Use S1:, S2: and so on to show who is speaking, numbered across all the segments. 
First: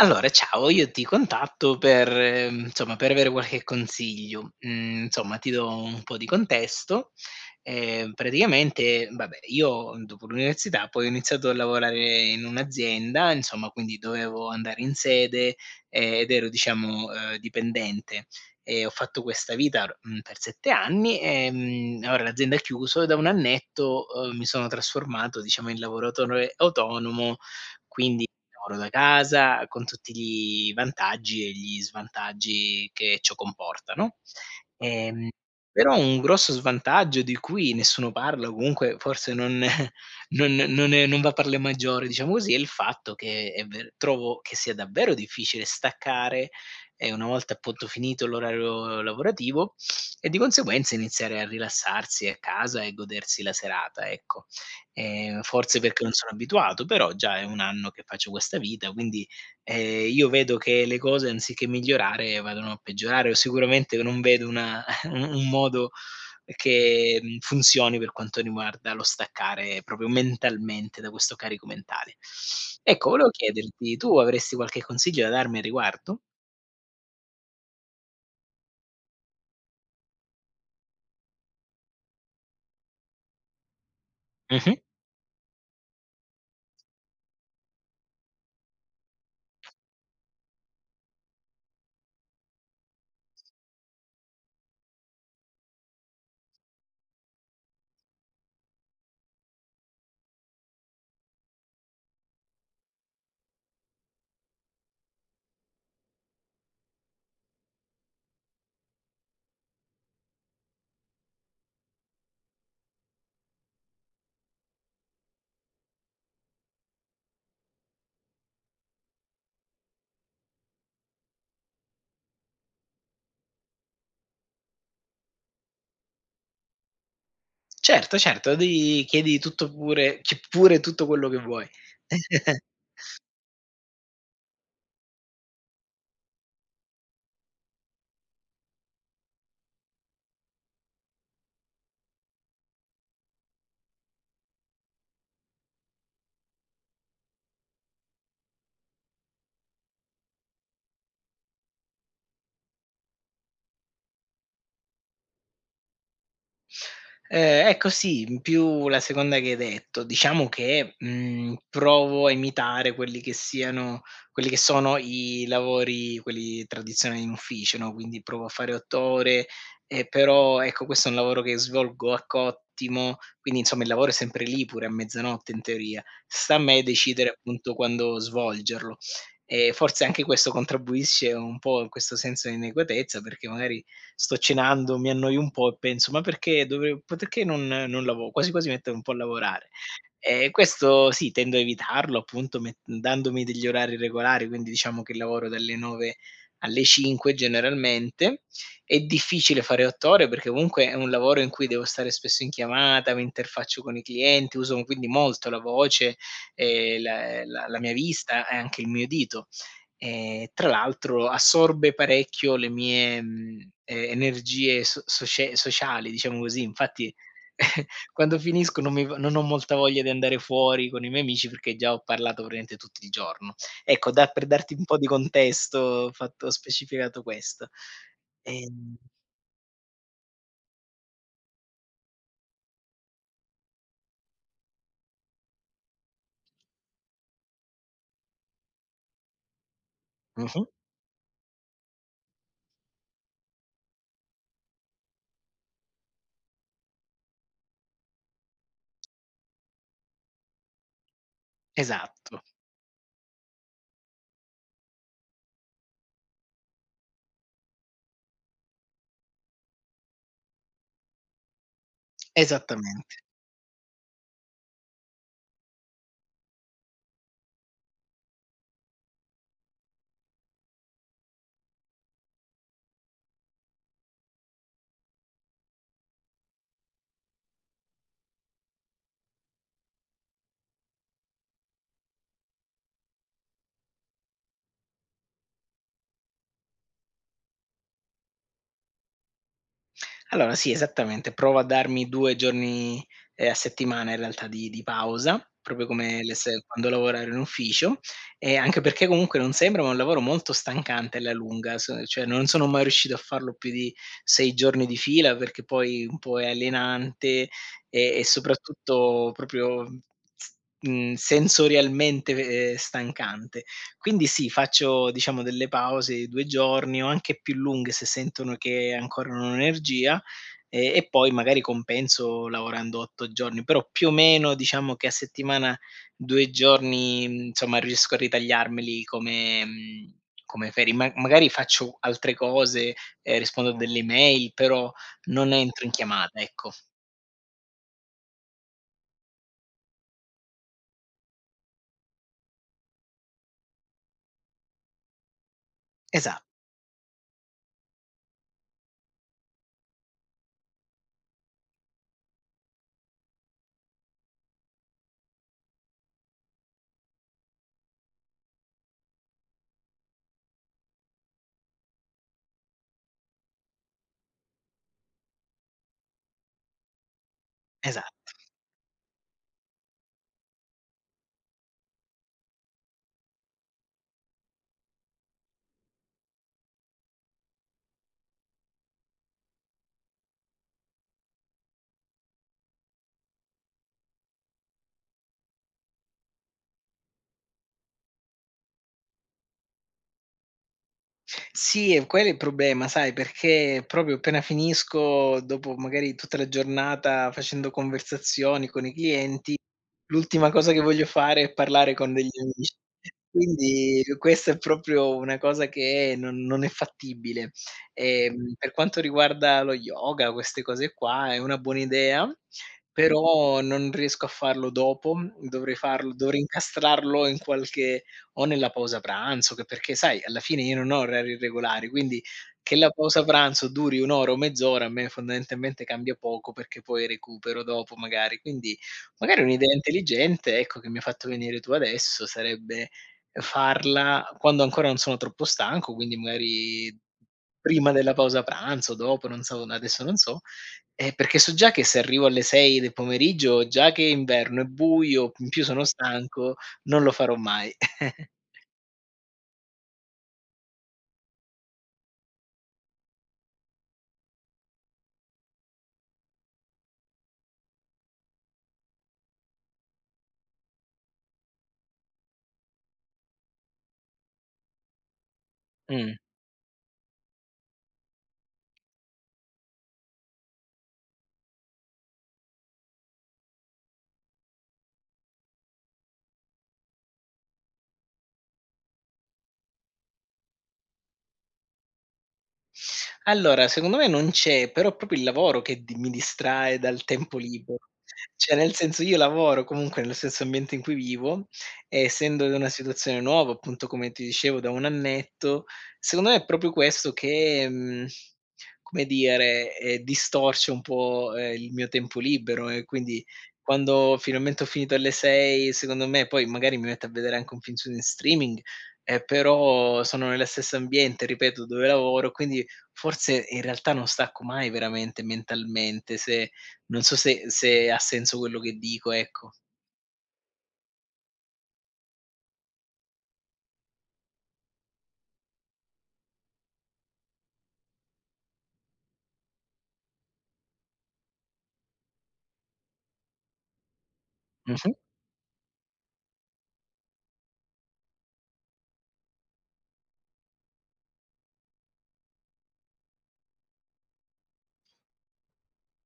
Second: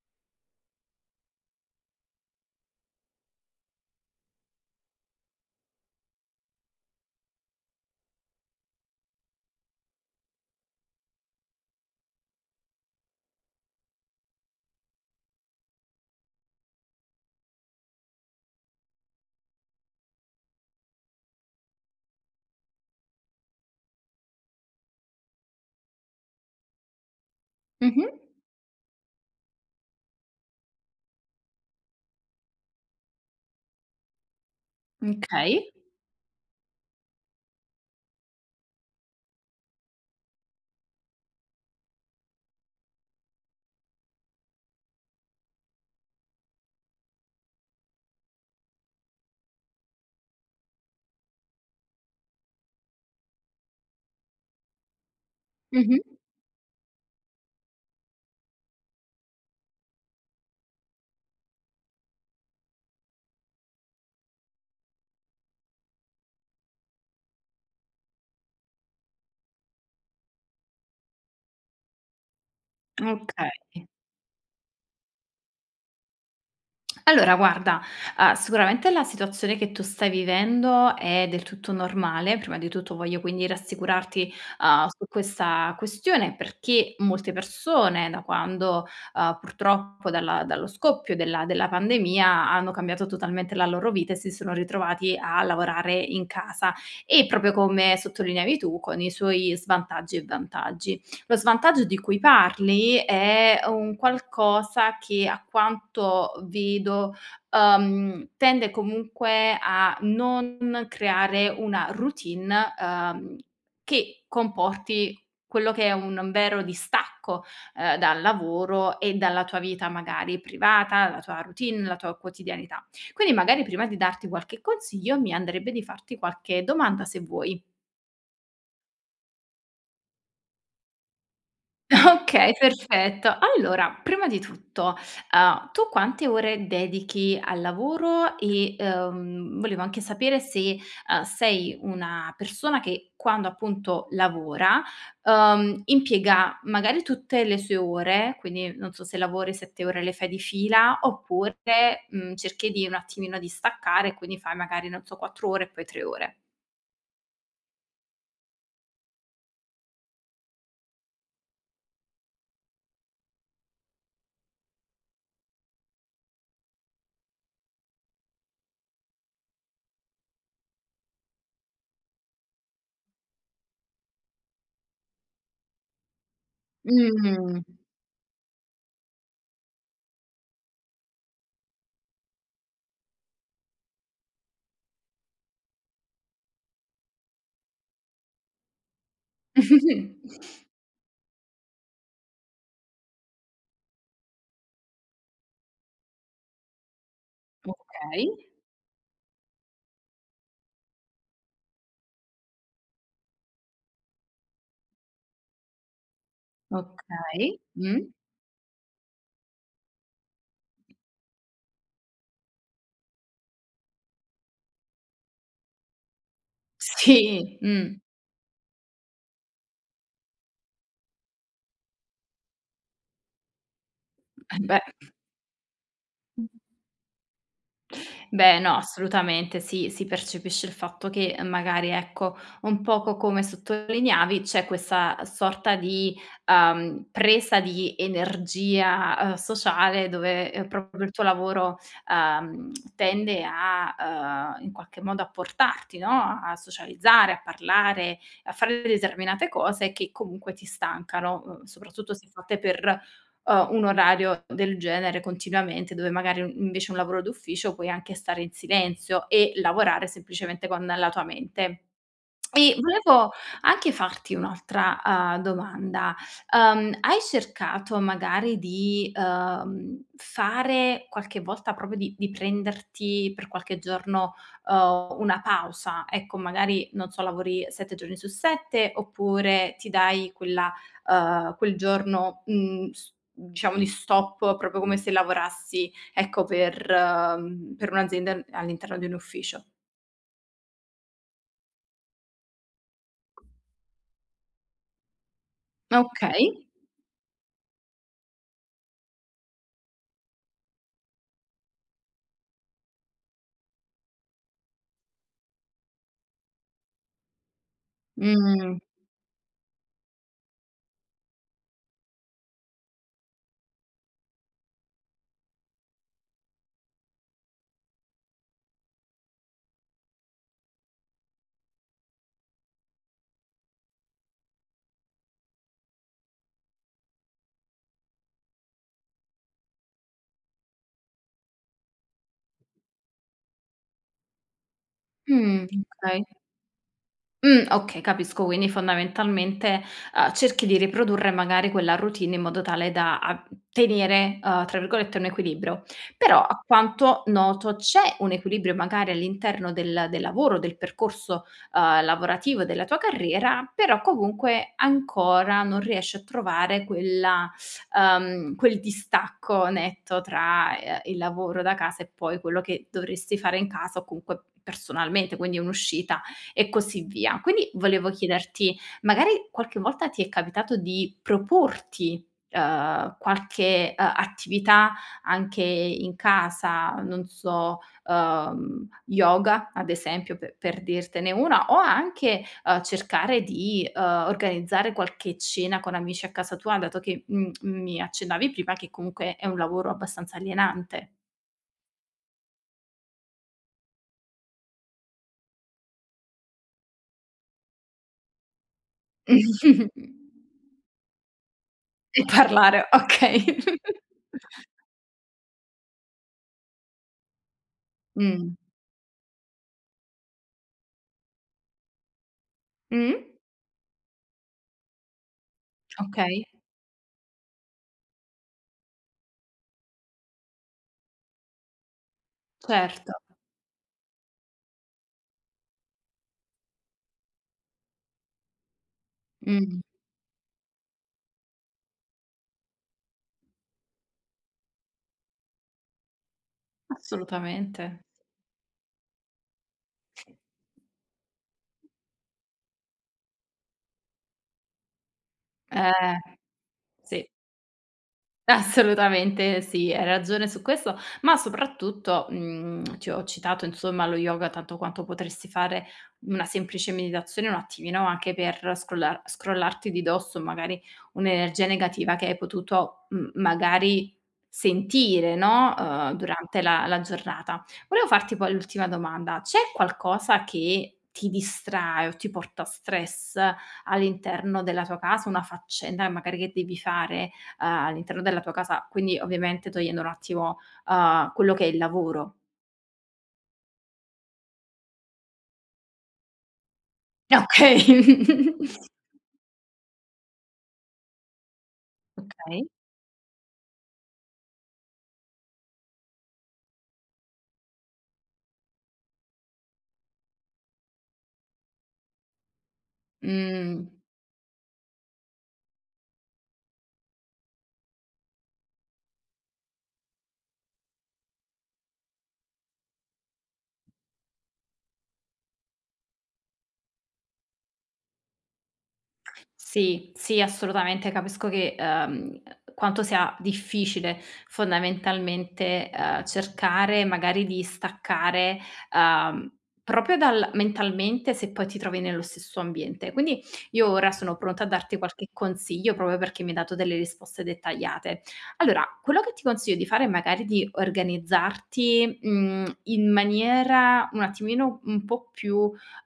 S1: Allora, ciao, io ti contatto per, mhmm, insomma per avere qualche consiglio. Mhmm, insomma, ti do un po' di contesto: ehm, praticamente, vabbè, io dopo l'università, poi ho iniziato a lavorare in un'azienda, insomma, quindi dovevo andare in sede, ed ero, diciamo, ehm, dipendente e ho fatto questa vita, mhmm, per 7 anni, ehm, e ora l'azienda ha chiuso e da 1 annetto, ehm, mi sono trasformato, diciamo, in lavoratore autonomo,
S2: Mh-mh.
S1: quindi lavoro da casa, con tutti gli vantaggi e gli svantaggi che ciò comporta, no? Ehm,
S2: Okay.
S1: però un grosso svantaggio di cui nessuno parla, o comunque forse non non non è non va per le maggiori, diciamo così, è il fatto che è ver trovo che sia davvero difficile staccare, ehm, una volta appunto finito l'orario lavorativo e, di conseguenza, iniziare a rilassarsi a casa e godersi la serata, ecco. Ehm, forse perché non
S2: Mh-mh.
S1: sono abituato, però, già è 1 anno che faccio questa vita, quindi, ehm, io vedo che le cose anziché migliorare, vadano a peggiorare o sicuramente non vedo una, u un modo, che mhmm, funzioni per quanto riguarda lo staccare proprio mentalmente, da questo carico mentale. Ecco, volevo
S2: Okay.
S1: chiederti, tu avresti qualche consiglio da darmi a riguardo?
S2: Allora guarda, uhm, sicuramente la situazione che tu stai vivendo è del tutto normale, prima di tutto voglio quindi rassicurarti,
S1: Mh-mh.
S2: uhm, su questa questione, perché molte persone da quando uhm, purtroppo dalla dallo scoppio della della pandemia, hanno cambiato totalmente la loro vita, e si sono ritrovati a lavorare in casa. E proprio come sottolineavi tu, con i suoi svantaggi e vantaggi. Lo svantaggio di cui parli è un qualcosa che, a quanto vedo, uhm, tende comunque a non creare una routine, uhm, che comporti, quello che è un vero distacco, ehm, dal lavoro e dalla tua vita, magari, privata, la tua routine, la tua quotidianità. Quindi magari, prima di darti qualche consiglio, mi andrebbe di farti qualche domanda, se vuoi.
S1: Certo, certo, devi chiedi tutto pure ci pure tutto quello che vuoi.
S2: Okay, perfetto. Allora, prima di tutto, uhm, tu quante ore dedichi al lavoro, e, uhm, volevo anche sapere se, uhm, sei una persona che quando, appunto, lavora, uhm, impiega magari tutte le sue ore, quindi non so se lavori 7 ore le fai di fila, oppure, mhmm, cerchi di un attimino di staccare, e quindi fai magari non so, 4 ore e poi 3 ore.
S1: Ehm, ecco sì, in più la seconda che hai detto. Diciamo che, mhmm, provo a imitare quelli che siano quelli che sono i lavori, quelli tradizionali in ufficio, no, quindi provo a fare 8 ore, e però, ecco, questo è un lavoro che svolgo a cottimo, quindi insomma il lavoro è sempre lì pure a mezzanotte in teoria; sta a me decidere,
S2: Mh.
S1: appunto, quando svolgerlo. E forse anche questo contribuisce un po' a questo senso inadeguatezza, perché magari sto cenando, mi annoio un po' e penso: "Ma perché dovev perché non non lavo quasi quasi metto un po' a lavorare". Ehm, questo sì, tendo a evitarlo appunto met dandomi degli orari regolari, quindi diciamo che lavoro dalle 9 alle 5
S2: Okay.
S1: generalmente. È difficile fare 8 ore perché comunque è un lavoro in cui devo stare spesso in chiamata, mi interfaccio con i clienti, uso quindi molto la voce, ehm, la
S2: Okay,
S1: la la mia
S2: mh.
S1: vista e anche il mio udito. Ehm, tra l'altro assorbe parecchio le mie, mhmm, e energie so socie sociali, diciamo così, infatti,
S2: Sì, mh.
S1: quando finisco non mi v non ho molta voglia di andare fuori con i miei amici perché già ho parlato praticamente tutti il giorno. Ecco, da per darti
S2: Embè.
S1: un po' di contesto, ho fatto ho specificato questo.
S2: Beh no,
S1: Ehm
S2: assolutamente. Sì, si percepisce il fatto che, magari ecco, un poco come sottolineavi c'è questa sorta di, ehm, presa di energia, ehm, sociale dove,
S1: Mh-mh.
S2: ehm, proprio il tuo lavoro, ehm, tende a ehm, in qualche modo a portarti, no, a socializzare, a parlare, a fare determinate cose che, comunque, ti stancano, uhm, soprattutto se
S1: Esatto.
S2: fatte per, ehm, un orario del genere continuamente, dove magari invece un lavoro d'ufficio puoi anche stare in silenzio e lavorare semplicemente con la tua mente. E
S1: Esattamente.
S2: volevo anche farti un'altra, uhm, domanda: ehm, hai cercato magari di, ehm, fare qualche volta proprio di di prenderti per qualche giorno, ehm, una pausa? Ecco, magari, non so, lavori 7 giorni su 7, oppure ti dai quella ehm, quel giorno, mhmm, s diciamo di stop, proprio come se lavorassi, ecco, per, ehm per un'azienda a all'interno di un ufficio.
S1: Allora sì, esattamente. Provo a darmi 2 giorni, ehm, a settimana, in realtà di di pausa, proprio come le
S2: Okay.
S1: se quando lavorare in ufficio e anche perché comunque non sembra, ma è un lavoro molto stancante alla lunga, son cioè, non sono mai riuscito a farlo più di 6 giorni di fila perché poi un po' è alienante e e
S2: Mh.
S1: soprattutto proprio, mhmm mhmm, sensorialmente ve ehm, stancante. Quindi, sì, faccio diciamo delle pause di 2 giorni o anche più lunghe se sentono che ancora non ho energia, e e poi magari compenso lavorando 8 giorni, però più o meno diciamo che a settimana, 2 giorni, insomma, riesco a ritagliarmeli come mhmm, come ferie. Ma magari faccio altre cose e rispondo a delle mail, però non
S2: Mh,
S1: entro in
S2: okay.
S1: chiamata, ecco.
S2: Mh, okay, capisco, quindi fondamentalmente, ehm, cerchi di riprodurre magari quella routine in modo tale da a tenere, uhm, tra virgolette "un equilibrio". Però
S1: Esa
S2: a quanto noto c'è un equilibrio magari all'interno del del lavoro, del percorso, ehm, lavorativo della tua carriera, però comunque ancora non riesci a trovare quella uhm, quel distacco netto tra, ehm, il lavoro da casa e poi quello che dovresti fare in casa o comunque personalmente, quindi un'uscita e così via. Quindi, volevo
S1: Esatto.
S2: chiederti: magari qualche volta ti è capitato di proporti, ehm, qualche, ehm, attività anche i in casa, non so, ehm, yoga ad esempio pe per dirtene una, o anche, uhm, cercare di, uhm, organizzare qualche cena con amici a casa tua, dato che m mi accennavi prima che comunque è un lavoro abbastanza alienante.
S1: Sì, è quello è il problema. Sai, perché proprio appena finisco, dopo magari tutta la giornata facendo conversazioni con i clienti, l'ultima cosa che voglio fare è parlare con
S2: E
S1: degli amici.
S2: parlare, okay.
S1: Quindi questa è proprio una cosa che non non è fattibile.
S2: Mh.
S1: Ehm, per quanto riguarda lo yoga, queste cose qua, è una buona idea.
S2: Mh-mh.
S1: Però non riesco a farlo dopo, dovrei farlo dovrei
S2: Okay.
S1: incastrarlo in qualche o nella pausa pranzo che perché sai, alla fine io non ho orari regolari, quindi, che la
S2: Certo.
S1: pausa pranzo duri 1 ora o mezz'ora a me fondamentalmente cambia poco, perché poi recupero dopo magari. Quindi, magari un'idea
S2: Mh-mh.
S1: intelligente, ecco che mi ha fatto venire tu adesso sarebbe, uhm, farla quando ancora non sono troppo stanco, quindi magari prima
S2: Assolutamente.
S1: della pausa pranzo, dopo, non so, n adesso non so. Ehm, perché so già che se arrivo alle 6 del pomeriggio, già che è inverno, è buio, in più sono
S2: Eh,
S1: stanco, non lo
S2: sì.
S1: farò mai.
S2: Assolutamente sì, hai ragione su questo, ma soprattutto, mhmm, ti ho citato, insomma, lo yoga tanto quanto potresti fare una semplice meditazione, un attimino, anche per scrollar scrollarti di dosso, magari, un'energia negativa che hai potuto, mhmm, magari, sentire, no, uhm,
S1: Mh.
S2: durante la la giornata. Volevo farti poi l'ultima domanda, c'è qualcosa che ti distrae o ti porta stress all'interno della tua casa, una faccenda che magari che devi fare, uhm, all'interno della tua casa, quindi ovviamente togliendo un attimo, uhm, quello che è il lavoro?
S1: Allora, secondo me non c'è, però proprio il lavoro che di mi distrae dal tempo libe cioè
S2: Okay.
S1: nel senso, io lavoro comunque nello stesso ambiente in cui vivo, e essendo in una
S2: Okay.
S1: situazione nuova, appunto, come ti dicevo da 1 annetto, secondo me è proprio questo che, mhmm, come dire, ehm, distorce un po', ehm, il mio tempo libero. E quindi,
S2: Mh.
S1: quando finalmente ho finito alle 6, secondo me, poi magari mi metto a vedere anche un film su n streaming, eh però sono nello stesso ambiente, ripeto, dove lavoro, quindi, forse in realtà, non stacco mai veramente mentalmente se non so se se ha senso quello che dico, ecco.
S2: Sì, sì, assolutamente, capisco che uhm, quanto sia difficile, fondamentalmente, uhm, cercare magari di staccare, uhm, proprio dal mentalmente se poi ti trovi nello stesso ambiente. Quindi, io ora sono pronta a
S1: Mh-mh.
S2: darti qualche consiglio proprio perché mi hai dato delle risposte dettagliate. Allora, quello che ti consiglio di fare è magari di organizzarti, mhmm, in maniera un attimino un po' più,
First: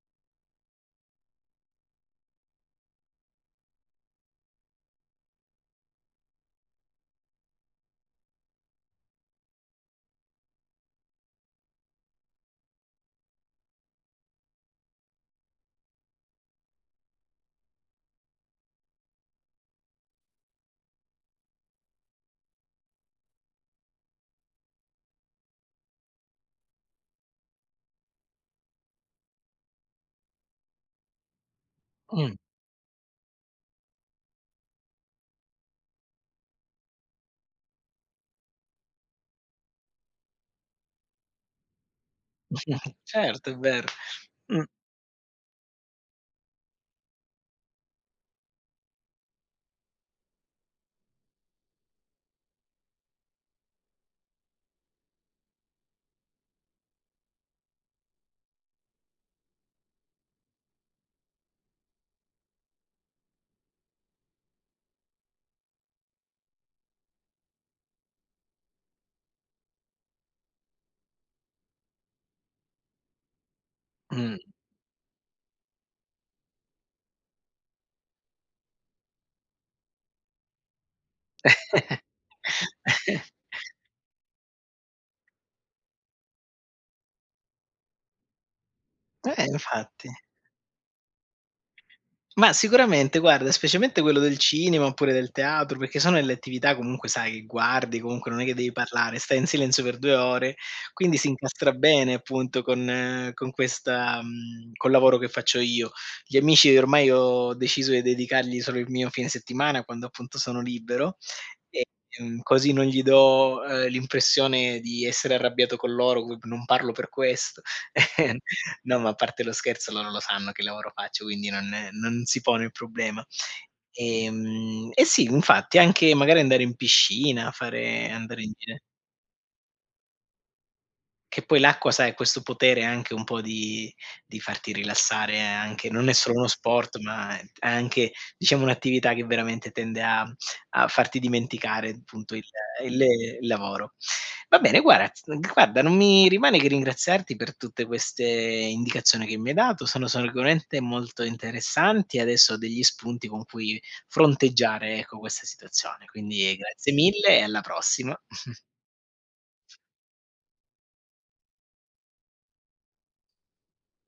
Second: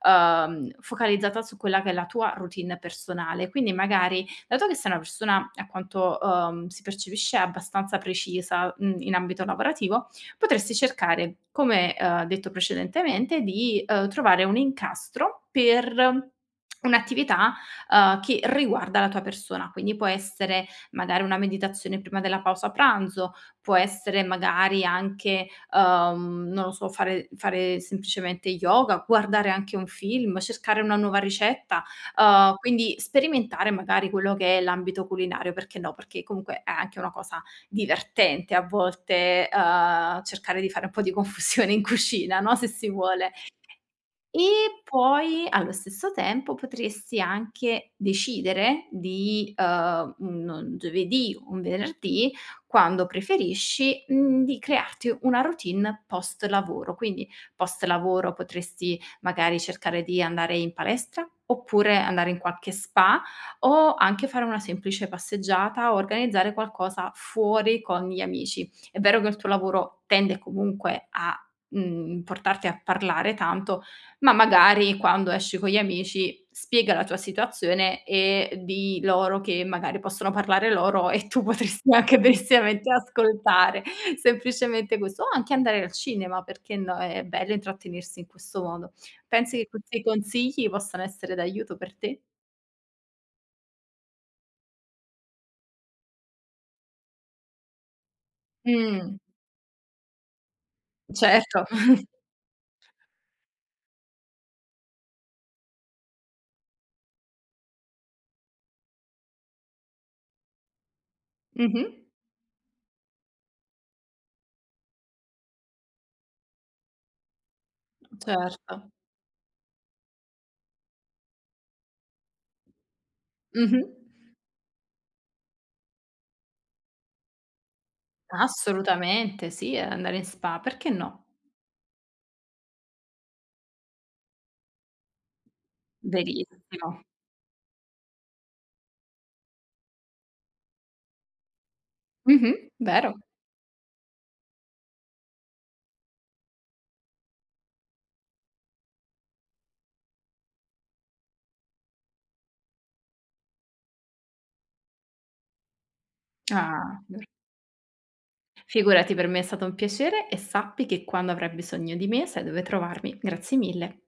S2: uhm, focalizzata su quella che è la tua routine personale. Quindi, magari, dato che sei una persona, a quanto, uhm, si percepisce, abbastanza precisa, mhmm, in ambito lavorativo, potresti cercare, come, uhm, detto precedentemente, di, uhm, trovare un incastro per un'attività, uhm, che riguarda la tua persona. Quindi può essere magari una meditazione prima della pausa pranzo, può essere magari anche, uhm, non lo so, fare fare semplicemente yoga, guardare anche un film, cercare una nuova ricetta,
S1: Mh.
S2: uhm, quindi sperimentare magari quello che è l'ambito culinario, perché no, perché comunque è anche una cosa divertente a volte, uhm, cercare di fare un po' di confusione in cucina, no, se si vuole.
S1: Certo, è vero. Mh.
S2: E poi, allo stesso tempo, potresti anche decidere di, uhm, un giovedì o un venerdì, quando preferisci, mhmm, di crearti una routine post lavoro, quindi, post lavoro potresti magari cercare di andare in palestra, oppure andare in qualche spa, o anche fare una semplice passeggiata o organizzare qualcosa fuori con gli amici. È vero che il tuo lavoro tende comunque a, mhmm, portarti a parlare tanto, ma
S1: Mh.
S2: magari quando esci con gli amici spiega la tua situazione, e dì loro che magari possono parlare loro e tu potresti anche benissiamente ascoltare. Semplicemente questo. O anche andare al cinema, perché no, è bello intrattenersi in questo modo.
S1: Eh,
S2: Pensi che questi
S1: infatti.
S2: consigli possano essere d'aiuto per te?
S1: Mah, sicuramente, guarda, specialmente quello del cinema oppure del teatro, perché sono delle attività comunque sai, che guardi, comunque non è che devi parlare,
S2: Mh.
S1: stai in silenzio per 2 ore, quindi si
S2: Certo.
S1: incastra bene appunto con con questa mhmm, col lavoro che faccio io. Gli amici, ormai ho deciso di dedicargli solo il mio fine settimana, quando appunto sono libero,
S2: Mh-mh.
S1: ehm, così non gli do, ehm, l'impressione di essere arrabbiato con loro gub non parlo per questo.
S2: Certo.
S1: No, ma a parte lo scherzo, loro lo sanno che lavoro faccio, quindi non non si pone il problema.
S2: Mh-mh.
S1: E mhmm, e sì, infatti, anche magari andare in piscina, fare andare in dire
S2: Assolutamente sì, e andare in spa, perché no?
S1: Che poi l'acqua, sai, ha questo potere anche un po' di di farti rilassare anche non è solo uno sport,
S2: Verissimo.
S1: ma è t è anche, diciamo un'attività che veramente tende a mhmm, a farti dimenticare, punto, il
S2: Mh-mh,
S1: il
S2: vero.
S1: e lavoro. Va bene, guarat guarda, non mi rimane che ringraziarti per tutte queste indicazioni che mi hai dato, sono sicuramente molto interessanti, e adesso ho degli spunti con cui fronteggiare, ecco, questa situazione, quindi grazie
S2: Ah. [unintelligible]
S1: mille e alla prossima.
S2: Figurati, per me è stato un piacere, e sappi che quando avrai bisogno di me sai dove trovarmi, grazie mille.